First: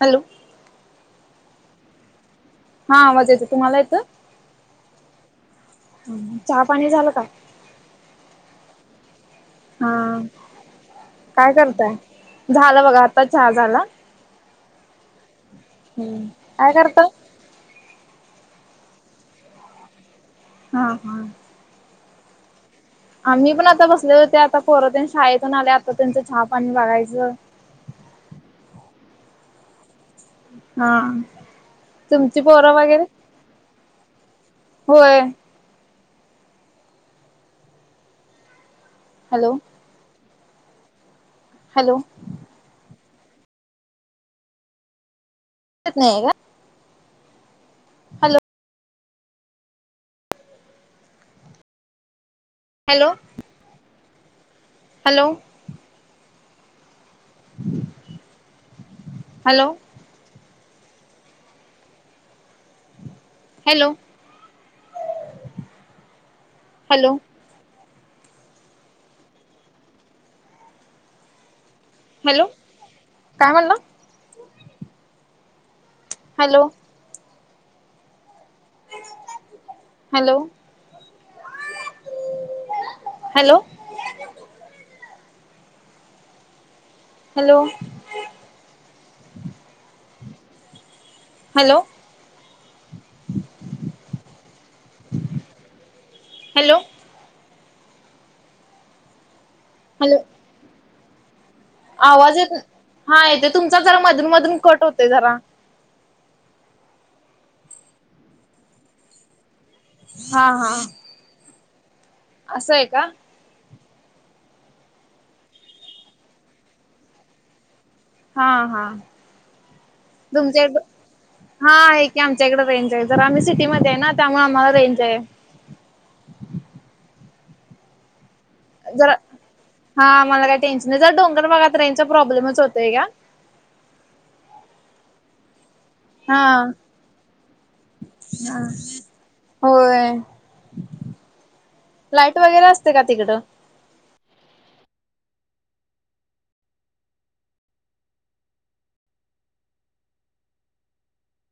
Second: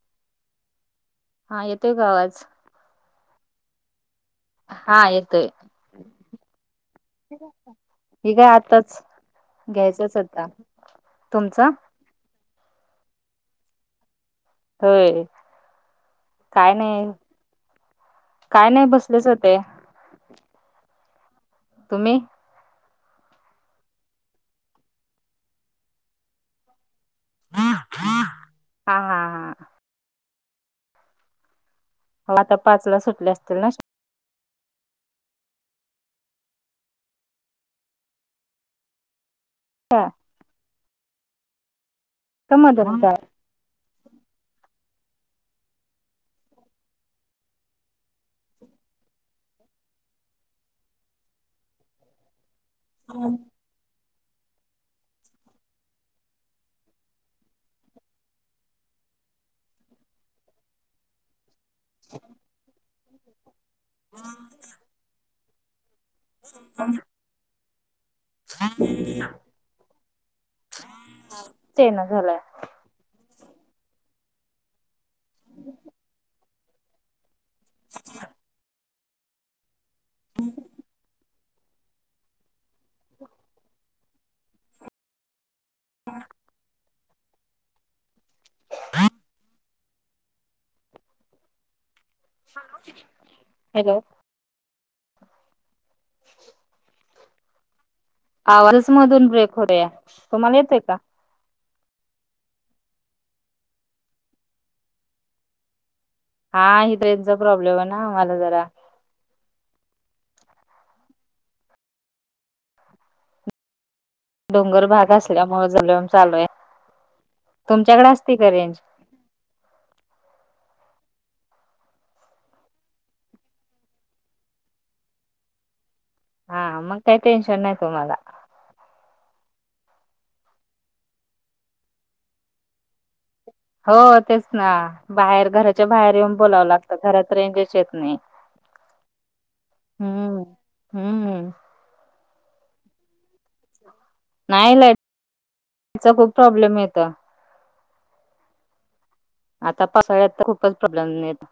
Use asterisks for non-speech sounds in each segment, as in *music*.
Hello... हा येतोय का आवाज? हा आवाज याचं तुम्हाला येतं. हा येतोय. ह चहा पाणी झालं का? हि काय आताच घ्यायचच हा आता काय तुमचा. करताय? झालं बघा आताच चहा झाला. होय हम्म काय करता? नाही. काय नाही बसलेच होते. हम हम. तुम्ही. आम्ही पण आता बसले होते आता पोरं तेन शाळेतून आले आता त्यांचं हा पाणी बघायचं. हा हा हा. हा हो तुमची आता पोरं पाच ला वगैरे सुटले असतील ना होय. हॅलो. हा. हॅलो. समजता *unintelligible* तेच नाही आहे का. Hello. Hello. Hello.. ! Hello. *inaudible* Hello. हम. हम. हॅलो हम ह. हॅलो काय म्हणला. Hello. *unintelligible* Hello hello. *unintelligible* Hello. *inaudible* Hello. Hello. Hello. आवाजच मधून ब्रेक होते या, हॅलो तुम्हाला येतोय का? आवाज येत हा, तुमचा जरा मधून मधून कट होते जरा. हा, इथं रेंजचा प्रॉब्लेम आहेना, आम्हाला जरा. हा हा. असं आहे का? डोंगर भाग असल्यामुळे, जर चालू आहे. तुमच्याकडे अस हा.. हा.. तुमच्या इकडं. हा आहे की आमच्याकडे रेंज आहे. जर आम्ही सिटीमध्ये आहे ना, त्यामुळे आम्हाला रेंज आहे. हा, मग काय टेन्शन नाही तुम्हाला. जरा हा, मला काही टेन्शन नाही. जरा डोंगरभागात रेंज चा प्रॉब्लेमच होतंय घ्या. हो तेच ना, बाहेर घरा घराच्या बाहेर येऊन बोलावं लागत, घरात रेंजच येत नाही. आं.. हम्म हम्म. लाईट वगैरे असते, का तिकडं. नाही लाईट त्यांच खूप प्रॉब्लेम येतं. आता पावसाळ्यात तर खूपच प्रॉब्लेम येतं.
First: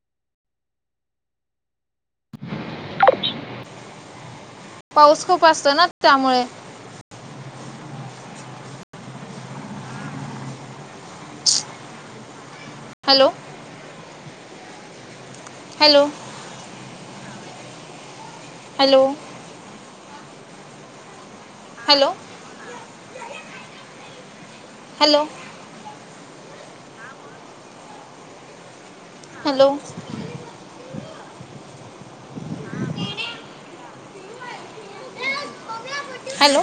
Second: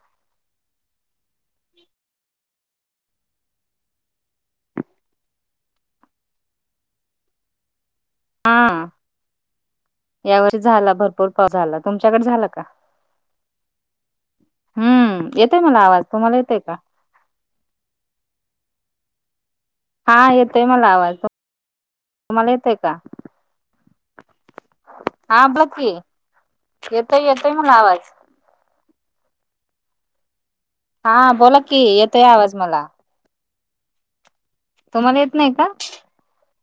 पाऊस खूप असतो ना त्यामुळें. हा, या वर्षी झाला भरपूर पाऊस झाला, तुमच्याकडे झाला का? हॅलो. हम्म, येतोय मला आवाज, हॅलो तुम्हाला येतोय का? हॅलो. हा येतोय मला आवाजं. हॅलो. तुम्हाला येतोय का? हॅलो. हां, बकी येते येतोय मला आवाज. हॅलो. हा बोला की, येतोय आवाज मला. तुम्हाला येत नाही का? हॅलो.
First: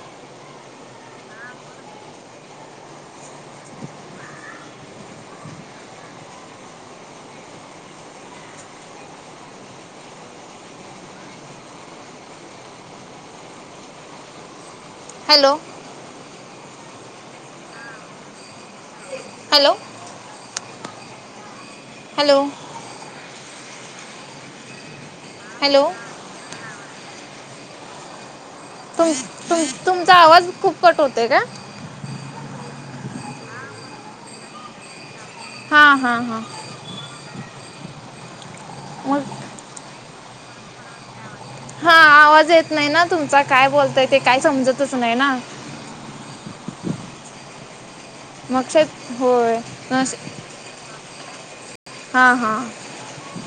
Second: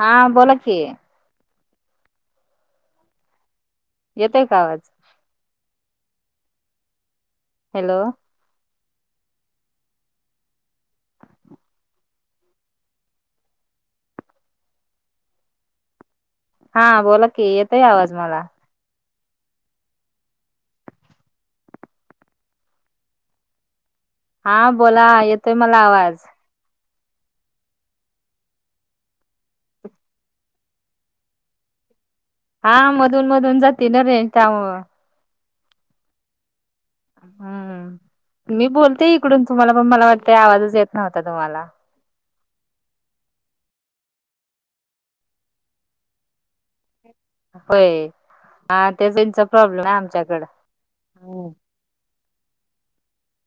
हा, बोला की. येतोय का आवाज. हॅलो. हॅलो. हा बोला की, येतोय आवाज मला. हॅलो. हॅलो. हा बोला येतोय, मला हॅलो आवाज. तुम तुम-तुमचा आवाज खूप कट होते काय? हा मधून मधून जाती ना, रेंज त्यामुळं. हा हा हा.. हम्म, मी बोलते मग इकडून तुम्हाला पण, मला वाटत आवाजच येत नव्हता तुम्हांला. हा आवाज येत नाही ना, तुमचा काय बोलताय ते काय समजतच नाही ना. होय, मग शेत हां ते रेंजचा होय प्रॉब्लेम आहे मग आमच्याकडं. हम्म. हा हा,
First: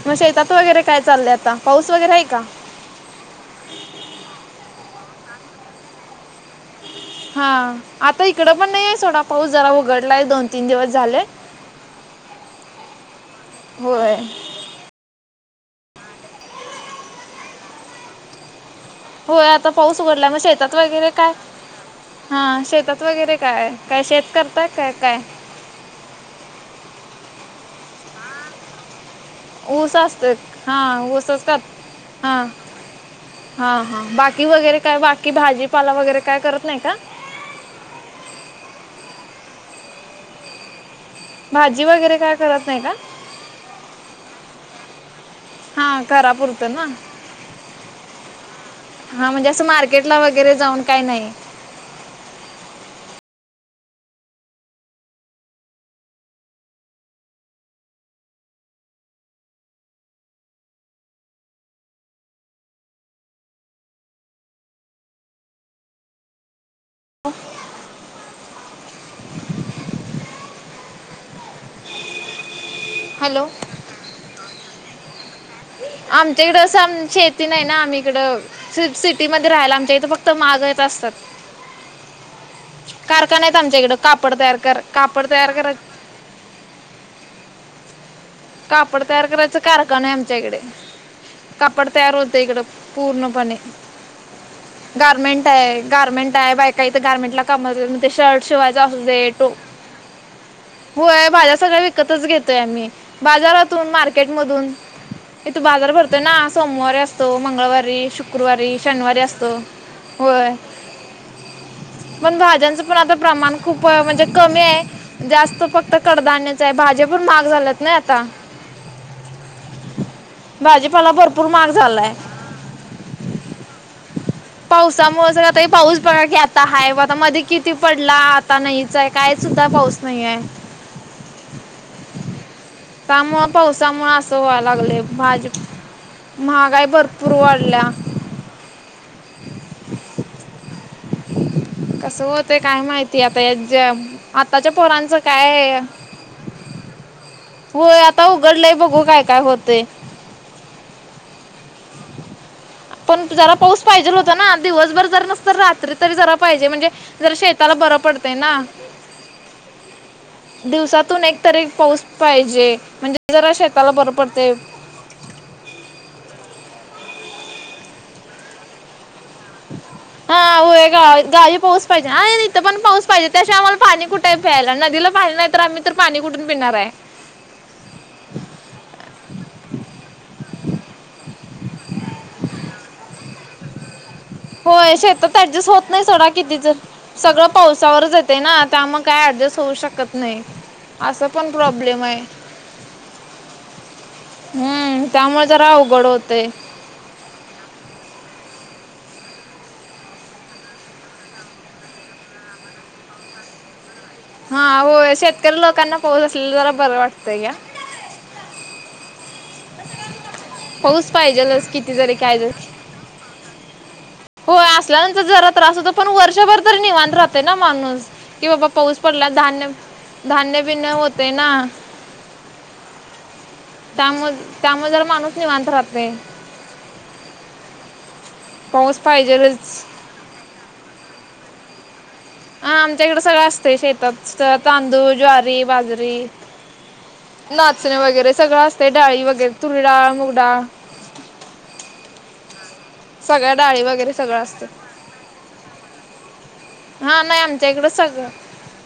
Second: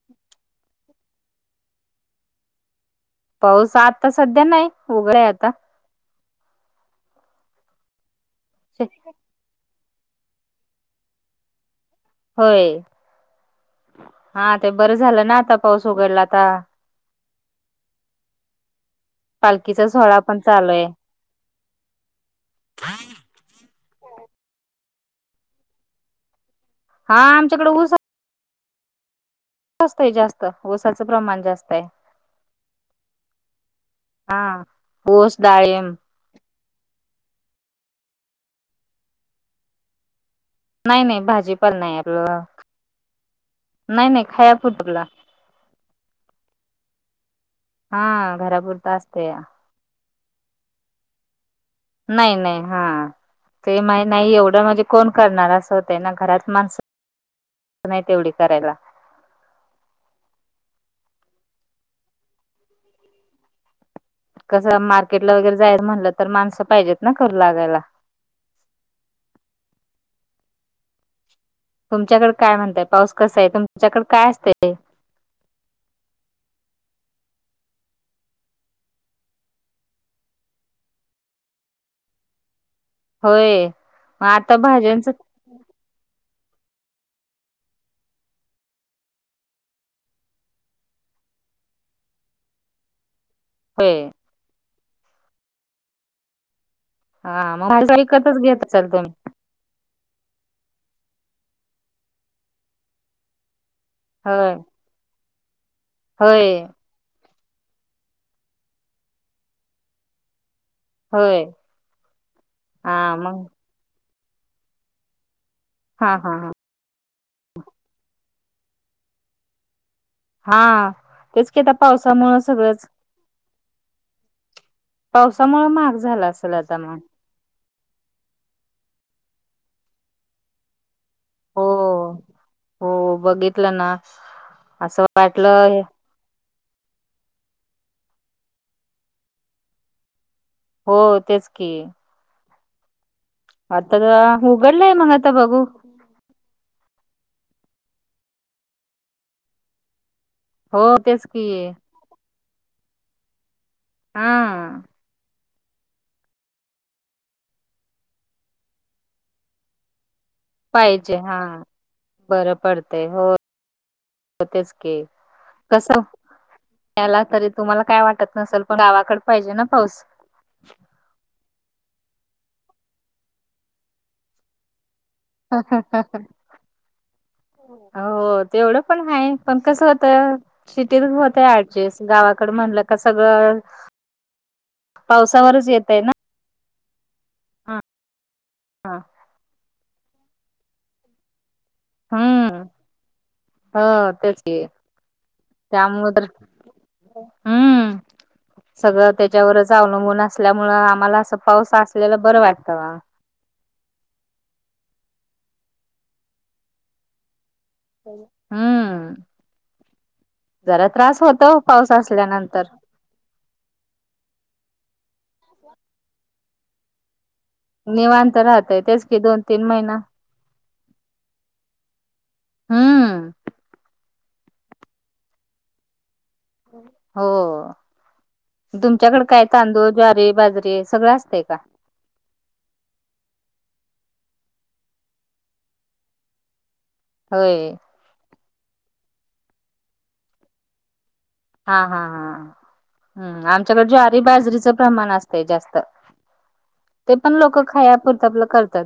मग शेतात वगैरे काय चाललंय, आता पाऊस वगैरे आहे का? पाऊस आता सध्या नाही, उघडे आता. हा आता इकडं पण नाही आहे, सोडा पाऊस जरा उघडलाय दोन तीन दिवस झाले. होय. होय. हा, ते बरं झालं ना आता पाऊस उगडला आता. होय. आता पालखीचा पाऊस सोहळा उघडला मग पण चालू शेतात आहे. वगैरे, काय, हा शेतात वगैरे काय, काय शेत करताय काय काय? हां, आमच्याकडे ऊस हा ऊस असतेत जास्त हा, ऊसाचं ऊस प्रमाण असतात जास्त आहे हां. हा हा, बाकी हा. वगैरे काय बाकी ऊस भाजीपाला डाळिंब वगैरे काय करत नाही का? नाही नाही भाजी पण नाही वगैरे काय आपलं, करत नाही का नाही नाही *unintelligible* हा, घरापुरतं ना. हा घरा पुरत. हा, म्हणजे असं मार्केट ला वगैरे जाऊन काय नाही. नाही नाही, हा.. ते मा नाही एवढं म्हणजे, कोण करणार असं होत ना घरात माणसं. नाही तेवढी करायला. कसं मार्केटला वगैरे जायच म्हणलं तर, माणसं पाहिजेत ना करू लागायला. तुमच्याकडे काय म्हणताय, पाऊस कसा हॅलो आहे तुमच्याकडे काय असतंय. आमच्याइकडं असं आम, शेती नाही ना आम्ही इकडं. सिटीमध्ये राहायला आमच्या इथे फक्त महागच असतात. कारखान आहेत होय. आमच्या इकडं, मग कापड तयार आता कर भाज्यांच कापड तयार करायचं. कापड तयार करायच कारखाने आहे आमच्याकडे. कापड तयार होतंय, इकडं पूर्णपणे. होय. गार्मेंट आहे गार्मेंट आहे, बायका इतर गार्मेंट ला हा काम मग भाज्या ते विकतच शर्ट घेत शिवायंच असाल असु तुम्ही दे. होय, भाज्या सगळ विकतच घेतोय आम्ही, बाजारातून मार्के मार्केट होय. मधून इथ बाजार भरतोय ना होय सोमवारी असतोय. तो मंगळवारी शुक्रवारी शनिवारी असतो. होय.. होय पण भाज्यांचं पण आता हा मग प्रमाण. खूप म्हणजे कमी आहे. जास्त फक्त हा हा हा कडधान्याच आहे, भाज्या पण महाग झाल्यात ना. *unintelligible* हा. भाजीपाला भरपूर तेच की म्हाग आता झालायं. पावसामुळं सगळंच पावसामुळे जरा ते पावसामुळ महाग पाऊस बघा झाला की असेल आता आहे. मग बघता मधी किती, किती पडला आता नाहीच आहे, काय सुद्धा पाऊस नाहीये. हो. हो त्यामुळे बघितलं ना पावसामुळे असं, व्हाय लागले असं भाजी. वाटलं महागाई भरपूर वाढल्या. हो तेच की, कसं होते काय माहितीय, आता आता याचं आताच्या उघडलाय मग पोरांचं आता काय बघू आहे. होय, आता उघडलंय बघू काय काय होते. हो, तेच की. पण जरा पाऊस पाहिजेल हा होता ना, दिवसभर जर नस तर रात्री तरी जरा पाहिजे म्हणजे, जरा शेताला बरं पडतंय ना. पाहिजे दिवसातून हा एकतरी पाऊस बरं पाहिजे, म्हणजे जरा शेताला जरा बर पडते. के कस याला तरी तुम्हाला काय वाटत नसेल, पण गावाकडं. पाहिजे ना पाऊस हा होय गा गावी पऊस पाहिजे आणि इथं पण पाऊस पाहिजे त्याशिवाय आम्हाला पाणी कुठे आहे प्यायला नदीला पाणी नाही हा तर हा आम्ही तर पाणी हा. कुठून पिणार आहे. हो तेवढं पण आहे पण कसं होतं सिटीत वर होत एडजेस गावाकडे म्हणलं का सगळं होय शेतात पावसावरच ऍडजस्ट होत येतय नाही ना सडा कितीचा सगळं पावसावरच येते ना त्या हा मग काय ऍडजस्ट होऊ शकत नाही असं पण प्रॉब्लेम आहे. हम्म हो तेच की हम्म त्यामुळे जरा अवघड त्यामुळे तर होतय. हम्म. सगळं त्याच्यावरच अवलंबून असल्यामुळं आम्हाला असं पाऊस असलेला बरं वाटतं वा. हा होय शेतकरी लोकांना पोहोत असलेला जरा बरं वाटतंय या. हम्म जरा पाऊस त्रास होतो पाहिजेलच पाऊस किती जरी काय जरी असल्यानंतर. होय असल्यानंतर जरा त्रास होतो पण वर्षभर तरी निवांत राहत. ते ना माणूस निवांत कि बाबा राहतय पाऊस तेच की पडला दोन तीन धान्य महिना धान्य बिन्य होते ना हम्म. त्यामुळ त्यामुळे जर माणूस निवांत राहते. हो पाऊस तुमच्याकडे काय पाहिजेलच तांदूळ ज्वारी, बाजरीे सगळं असतेय का? आ आमच्याकडें सगळं असते शेतात तांदूळ, ज्वारी, बाजरी होय नाचणे वगैरे सगळं असते डाळी वगैरे तुरी डाळ, मुगडाळ हा हा हा हम्म सगळ्या डाळी आमच्याकडं वगैरे ज्वारी, सगळं असते बाजरीचं प्रमाण अस ते जास्त ते हा पण नाही लोकं आमच्या इकडं खायापुरता सगळं आपलं करतात.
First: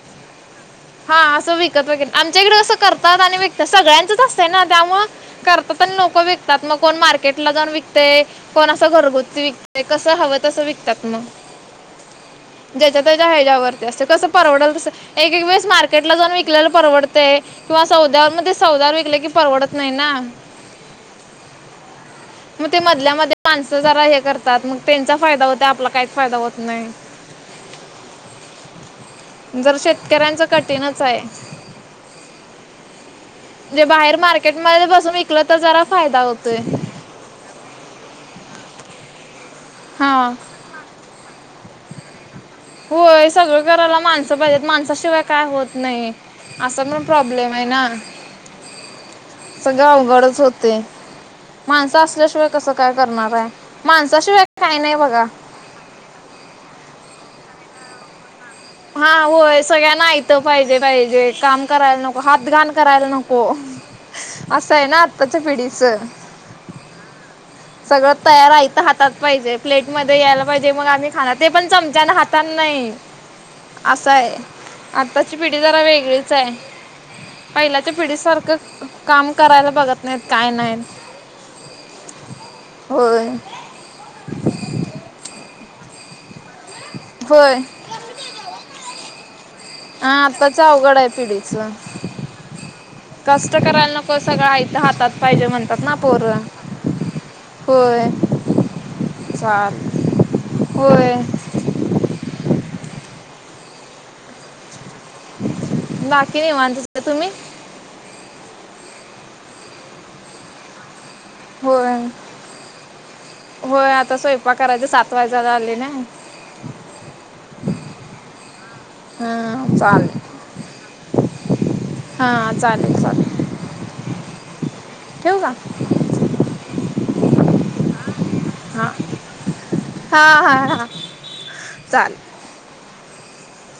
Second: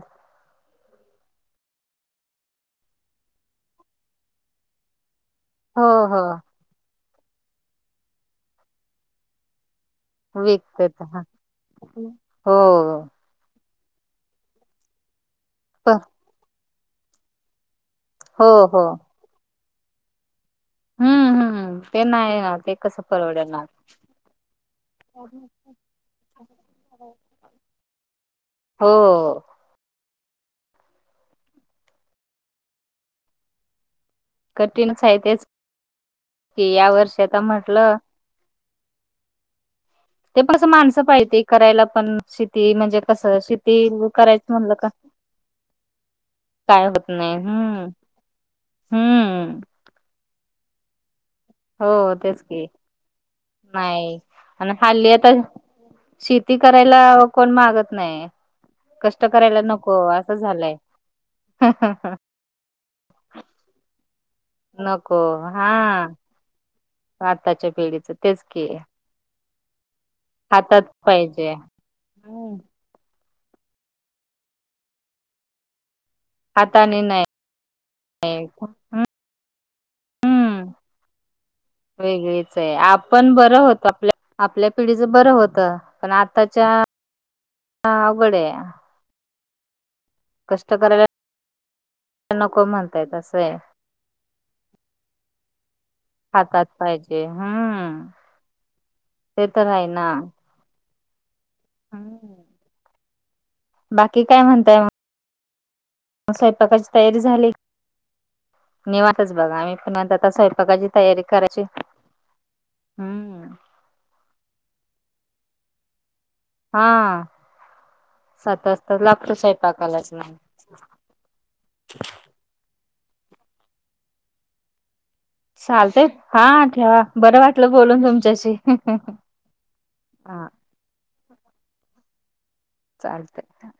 हा असं विकत वगैरे आमच्या इकडे असं करतात आणि विकतात सगळ्यांचच असतं ना त्यामुळं करतात हो पण हो नको विकतात म कोण मार्केट ला जाऊन विकते कोण असं घरगुती विक ते कसं हवं तसं विकतात मग. *inaudible* ज्याच्या त्याच्या ह्याच्यायावरती असते कसं परवडल तसं एक एक वेळेस मार्केट ला जाऊन विकलेला परवड ते किंवा सौद्यावर मग हो ते हो सौदावर विकले कि परवडत नाही ना. हम्म हम्म ते नाही ना मग ते कसं मधल्यामध्ये परवडणार माणसं जरा हे करतात मग त्यांचा फायदा होतं आपला काहीच फायदा हो नाही हो. जर शेतकऱ्यांच कठीणच आहे जे बाहेर मार्क केट मध्ये कठीणच बसून आहे विकलं तर जरा फायदा होतोय. ते आता म्हटलं हा. ते माणसं पाहिते करायला पण शेत ते म्हणजे होय कसं सगळं शेती करायला माणसं करायचं पाहिजेत म्हणलं का माणसाशिवाय काय होत नाही असा काय पण होत नाही प्रॉब्लेम आहे हम्म ना हम्म. जा अवगडच होते. हो माणसं तेच असल्याशिवाय की कसं काय करणार आहे नाही माणसाशिवाय आणि काही नाही हल्ली बघा. आता शेती करायला कोण मागत नाही. हा कष्ट होय करायला नको सगळ्यांना असं ऐतं झालंय पाहिजे पाहिजे काम करायला नको हात उदगान करायला नको असं आहे ना नको आत्ताच्या पिढीचा. पाताच्या सगळं तयार आहे इथं हातात पाहिजे. प्लेट मध्ये यायला पाहिजे हातात मग आम्ही खाणार ते पाहिजे पण चमच्यानी हाताने हम्म नाही. असं आहे आत्ताची पिढी जरा वेगळीच च आहे हाताने नाही पहिल्याच्या पिढीसारखं काम करायला बघत नाहीत काय हम्म नाय. वेगळीच आहे होय आपण बरं होतो आपल्या आपल्या पिढीच बरं होत पण आताच्या होय. हा अवघड आहे हा आत्ताच कष्ट अवघड करायला आहे पिढच नको म्हणतायत कष्ट असंय करायला नको सगळं आईथ हातात पाहिजे म्हणतात ना पोर हातात पाहिजे हम्म *inaudible* ते तर चाल आहे ना होय हम्. बाकी काय म्हणताय मग बाकी निवांतच स्वयंपाकाची आहे तयारी तुम्ही झाली निवातच बघा आम्ही आता स्वयंपाकाची तयारी करा होय होय आता स्वयंपाकराचे सात वाजला आले नई हा सात वाजता लागतो हां स्वयंपाकालाच चालेल हा चालेल, चालेल ठेवू का चालते हा ठेवा बरं वाटलं बोलून तुमच्याशी हं, हं हा, हा हा, हा चाल चालते